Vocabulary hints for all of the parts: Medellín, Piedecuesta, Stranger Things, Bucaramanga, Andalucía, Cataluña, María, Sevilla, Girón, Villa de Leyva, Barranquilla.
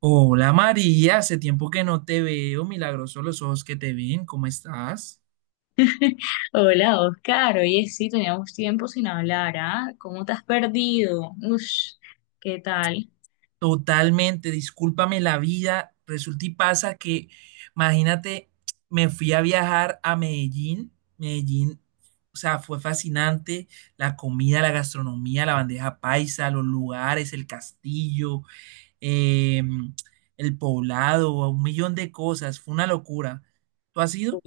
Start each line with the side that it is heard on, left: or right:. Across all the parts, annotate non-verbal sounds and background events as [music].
right: Hola María, hace tiempo que no te veo, milagroso los ojos que te ven, ¿cómo estás?
left: Hola Oscar, oye sí, teníamos tiempo sin hablar, ¿ah? ¿Cómo te has perdido? Ush, ¿qué tal?
right: Totalmente, discúlpame la vida, resulta y pasa que, imagínate, me fui a viajar a Medellín, Medellín, o sea, fue fascinante, la comida, la gastronomía, la bandeja paisa, los lugares, el castillo, em, el poblado, un millón de cosas, fue una locura. ¿Tú has ido?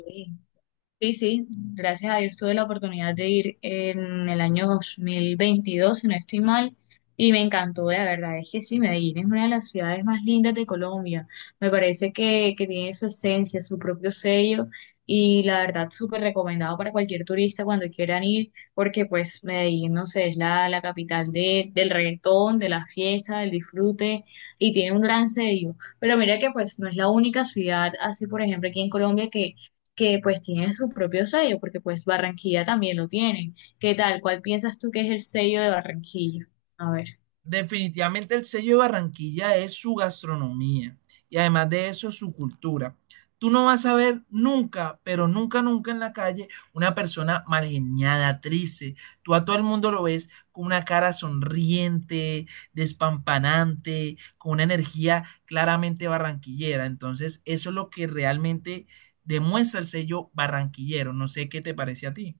left: Sí, sí, gracias a Dios tuve la oportunidad de ir en el año 2022, si no estoy mal, y me encantó, la verdad es que sí. Medellín es una de las ciudades más lindas de Colombia. Me parece que tiene su esencia, su propio sello, y la verdad súper recomendado para cualquier turista cuando quieran ir, porque pues Medellín, no sé, es la capital de, del reggaetón, de la fiesta, del disfrute, y tiene un gran sello. Pero mira que pues no es la única ciudad, así por ejemplo aquí en Colombia que pues tiene su propio sello, porque pues Barranquilla también lo tienen. ¿Qué tal? ¿Cuál piensas tú que es el sello de Barranquilla? A ver.
right: Definitivamente el sello de Barranquilla es su gastronomía y además de eso su cultura. Tú no vas a ver nunca, pero nunca, nunca en la calle una persona malgeniada, triste. Tú a todo el mundo lo ves con una cara sonriente, despampanante, con una energía claramente barranquillera. Entonces, eso es lo que realmente demuestra el sello barranquillero. No sé qué te parece a ti.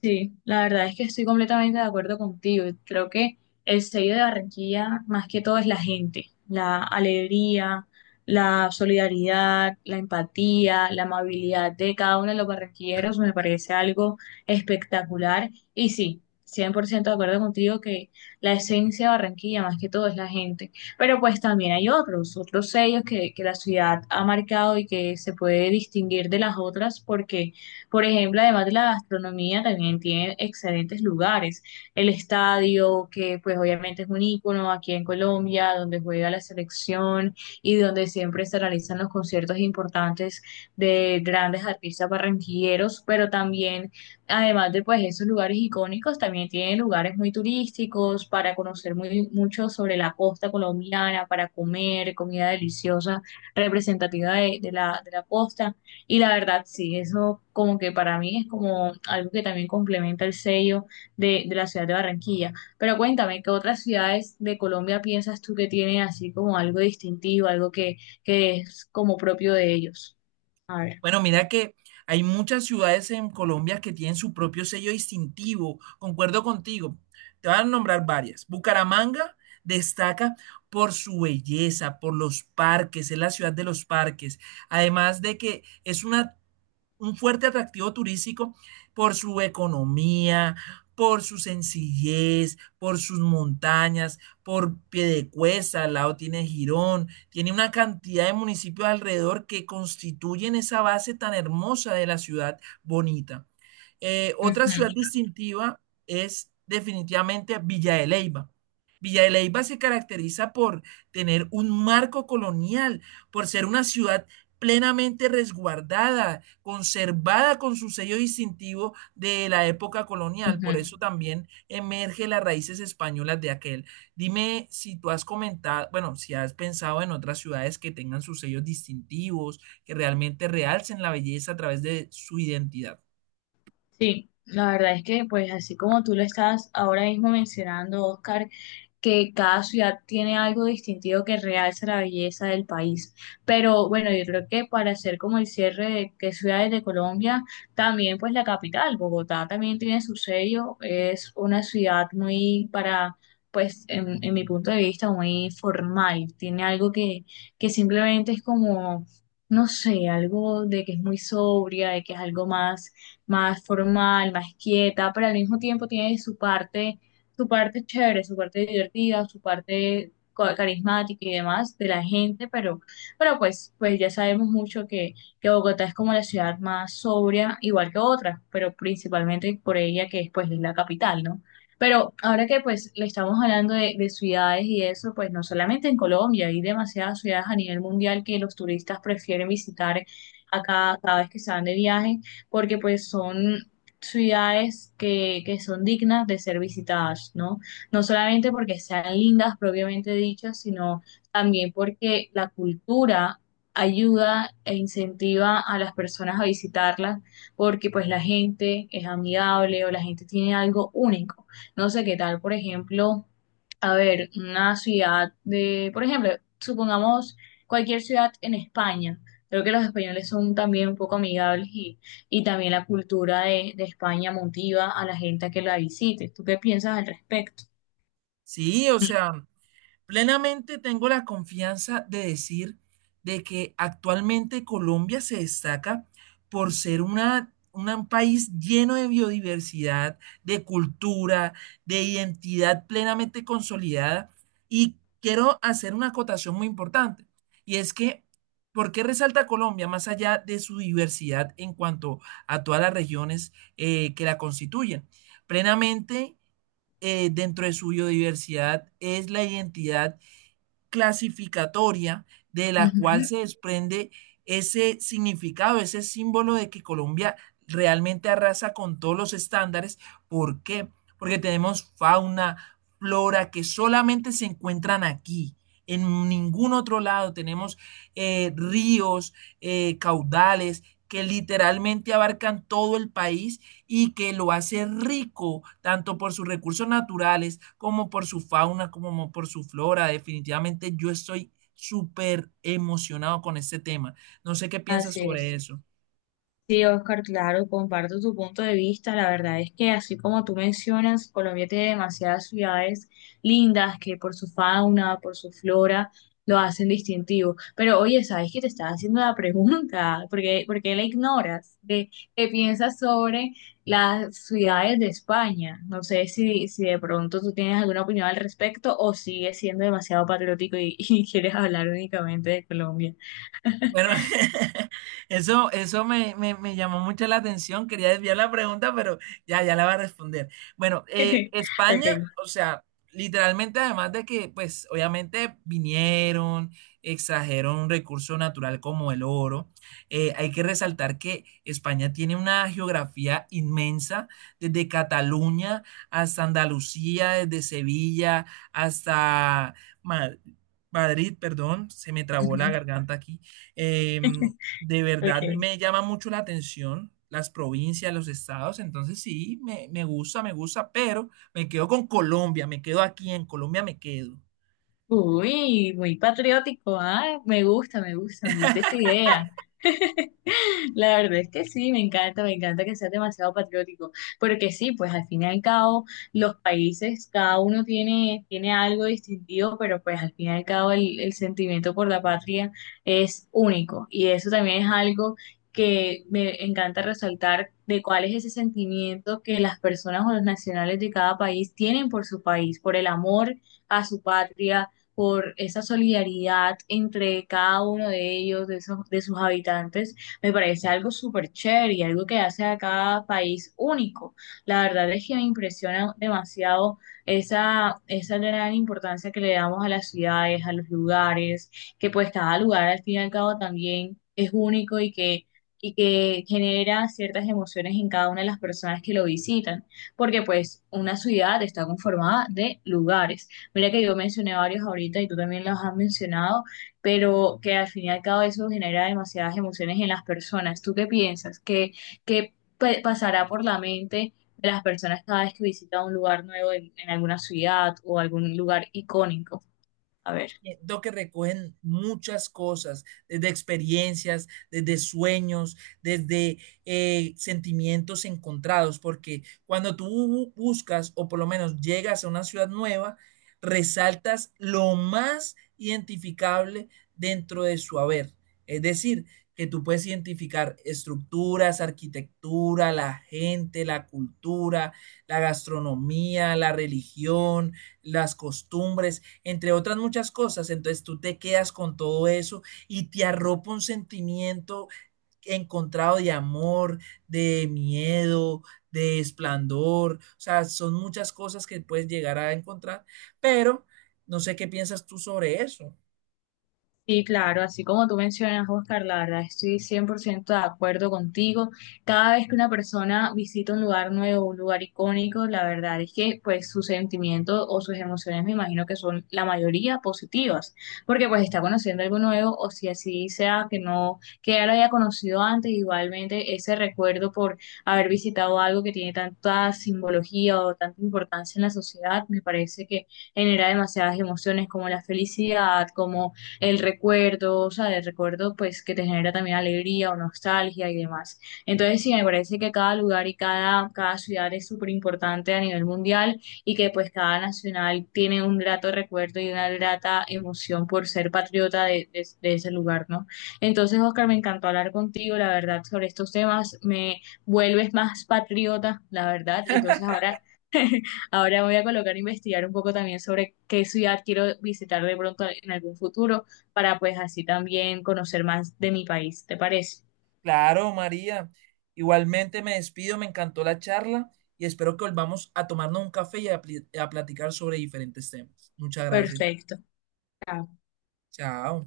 left: Sí, la verdad es que estoy completamente de acuerdo contigo. Creo que el sello de Barranquilla, más que todo, es la gente, la alegría, la solidaridad, la empatía, la amabilidad de cada uno de los barranquilleros. Me parece algo espectacular. Y sí, 100% de acuerdo contigo que la esencia de Barranquilla, más que todo, es la gente. Pero pues también hay otros sellos que la ciudad ha marcado y que se puede distinguir de las otras porque, por ejemplo, además de la gastronomía, también tiene excelentes lugares. El estadio, que pues obviamente es un ícono aquí en Colombia, donde juega la selección y donde siempre se realizan los conciertos importantes de grandes artistas barranquilleros. Pero también, además de pues esos lugares icónicos, también tiene lugares muy turísticos para conocer mucho sobre la costa colombiana, para comer comida deliciosa representativa de la costa. Y la verdad, sí, eso como que para mí es como algo que también complementa el sello de la ciudad de Barranquilla. Pero cuéntame, ¿qué otras ciudades de Colombia piensas tú que tienen así como algo distintivo, algo que es como propio de ellos? A ver.
right: Bueno, mira que hay muchas ciudades en Colombia que tienen su propio sello distintivo. Concuerdo contigo. Te van a nombrar varias. Bucaramanga destaca por su belleza, por los parques, es la ciudad de los parques. Además de que es una un fuerte atractivo turístico por su economía, por su sencillez, por sus montañas, por Piedecuesta, al lado tiene Girón, tiene una cantidad de municipios alrededor que constituyen esa base tan hermosa de la ciudad bonita. Otra
left: Ujú,
right: ciudad distintiva es definitivamente Villa de Leyva. Villa de Leyva se caracteriza por tener un marco colonial, por ser una ciudad plenamente resguardada conservada con sus sellos distintivos de la época colonial. Por eso
left: ujú.
right: también emerge las raíces españolas de aquel. Dime si tú has comentado, bueno, si has pensado en otras ciudades que tengan sus sellos distintivos, que realmente realcen la belleza a través de su identidad.
left: Sí, la verdad es que, pues así como tú lo estás ahora mismo mencionando, Oscar, que cada ciudad tiene algo distintivo que realza la belleza del país. Pero bueno, yo creo que para hacer como el cierre de qué ciudades de Colombia, también pues la capital, Bogotá, también tiene su sello. Es una ciudad muy para, pues en mi punto de vista, muy formal. Tiene algo que simplemente es como... No sé, algo de que es muy sobria, de que es algo más formal, más quieta, pero al mismo tiempo tiene su parte chévere, su parte divertida, su parte carismática y demás de la gente, pero, pues ya sabemos mucho que Bogotá es como la ciudad más sobria, igual que otras, pero principalmente por ella que es pues la capital, ¿no? Pero ahora que pues le estamos hablando de ciudades y eso, pues no solamente en Colombia, hay demasiadas ciudades a nivel mundial que los turistas prefieren visitar acá cada vez que se van de viaje, porque pues son ciudades que son dignas de ser visitadas, ¿no? No solamente porque sean lindas propiamente dichas, sino también porque la cultura ayuda e incentiva a las personas a visitarlas, porque pues la gente es amigable o la gente tiene algo único. No sé qué tal, por ejemplo, a ver, una ciudad de, por ejemplo, supongamos cualquier ciudad en España. Creo que los españoles son también un poco amigables y también la cultura de España motiva a la gente a que la visite. ¿Tú qué piensas al respecto?
right: Sí, o sea, plenamente tengo la confianza de decir de que actualmente Colombia se destaca por ser una- un país lleno de biodiversidad, de cultura, de identidad plenamente consolidada. Y quiero hacer una acotación muy importante, y es que, ¿por qué resalta Colombia más allá de su diversidad en cuanto a todas las regiones que la constituyen? Plenamente, dentro de su biodiversidad es la identidad clasificatoria de la cual
left: Ujú.
right: se desprende ese significado, ese símbolo de que Colombia realmente arrasa con todos los estándares. ¿Por qué? Porque tenemos fauna, flora que solamente se encuentran aquí. En ningún otro lado tenemos ríos, caudales que literalmente abarcan todo el país y que lo hace rico tanto por sus recursos naturales como por su fauna, como por su flora. Definitivamente yo estoy súper emocionado con este tema. No sé qué piensas
left: Así
right: sobre
left: es.
right: eso.
left: Sí, Oscar, claro, comparto tu punto de vista. La verdad es que así como tú mencionas, Colombia tiene demasiadas ciudades lindas que por su fauna, por su flora, lo hacen distintivo. Pero oye, ¿sabes que te estaba haciendo la pregunta? [laughs] Por qué la ignoras? ¿Qué, qué piensas sobre las ciudades de España? No sé si de pronto tú tienes alguna opinión al respecto o sigues siendo demasiado patriótico y, [laughs] y quieres hablar únicamente de Colombia.
right: Bueno, [laughs] eso, me llamó mucho la atención. Quería desviar la pregunta, pero ya la va a responder. Bueno,
left: [laughs]
right: España,
left: Ok,
right: o sea, literalmente, además de que, pues, obviamente vinieron, extrajeron un recurso natural como el oro, hay que resaltar que España tiene una geografía inmensa, desde Cataluña hasta Andalucía, desde Sevilla hasta Ma- Madrid, perdón, se me trabó la garganta aquí. eh, de verdad
left: ok.
right: me llama mucho la atención las provincias, los estados, entonces sí, me gusta, pero me quedo con Colombia, me quedo aquí, en Colombia me quedo.
left: Uy, muy patriótico, ah, me gusta, me gusta, me gusta esta idea. La verdad es que sí, me encanta que sea demasiado patriótico, porque sí, pues al fin y al cabo los países, cada uno tiene, tiene algo distintivo, pero pues al fin y al cabo el sentimiento por la patria es único y eso también es algo que me encanta resaltar de cuál es ese sentimiento que las personas o los nacionales de cada país tienen por su país, por el amor a su patria. Por esa solidaridad entre cada uno de ellos, de, esos- de sus habitantes, me parece algo súper chévere y algo que hace a cada país único. La verdad es que me impresiona demasiado esa gran importancia que le damos a las ciudades, a los lugares, que pues cada lugar al fin y al cabo también es único y que genera ciertas emociones en cada una de las personas que lo visitan, porque pues una ciudad está conformada de lugares. Mira que yo mencioné varios ahorita y tú también los has mencionado, pero que al fin y al cabo eso genera demasiadas emociones en las personas. ¿Tú qué piensas? ¿Qué, qué pasará por la mente de las personas cada vez que visita un lugar nuevo en alguna ciudad o algún lugar icónico? A ver.
right: Siento que recogen muchas cosas, desde experiencias, desde sueños, desde, sentimientos encontrados, porque cuando tú buscas o por lo menos llegas a una ciudad nueva, resaltas lo más identificable dentro de su haber. Es decir, que tú puedes identificar estructuras, arquitectura, la gente, la cultura, la gastronomía, la religión, las costumbres entre otras muchas cosas. Entonces tú te quedas con todo eso y te arropa un sentimiento encontrado de amor, de miedo, de esplendor. O sea, son muchas cosas que puedes llegar a encontrar, pero no sé qué piensas tú sobre eso.
left: Sí, claro, así como tú mencionas, Oscar, la verdad estoy 100% de acuerdo contigo. Cada vez que una persona visita un lugar nuevo, un lugar icónico, la verdad es que pues sus sentimientos o sus emociones me imagino que son la mayoría positivas, porque pues está conociendo algo nuevo, o si así sea que no, que ya lo haya conocido antes, igualmente ese recuerdo por haber visitado algo que tiene tanta simbología o tanta importancia en la sociedad, me parece que genera demasiadas emociones como la felicidad, como el recuerdo, o sea, el recuerdo pues que te genera también alegría o nostalgia y demás. Entonces sí, me parece que cada lugar y cada ciudad es súper importante a nivel mundial y que pues cada nacional tiene un grato recuerdo y una grata emoción por ser patriota de ese lugar, ¿no? Entonces, Oscar, me encantó hablar contigo, la verdad, sobre estos temas. Me vuelves más patriota, la verdad. Ahora me voy a colocar a investigar un poco también sobre qué ciudad quiero visitar de pronto en algún futuro para pues así también conocer más de mi país. ¿Te parece?
right: Claro, María. Igualmente me despido, me encantó la charla y espero que volvamos a tomarnos un café y a a platicar sobre diferentes temas. Muchas gracias.
left: Perfecto. Chao.
right: Chao.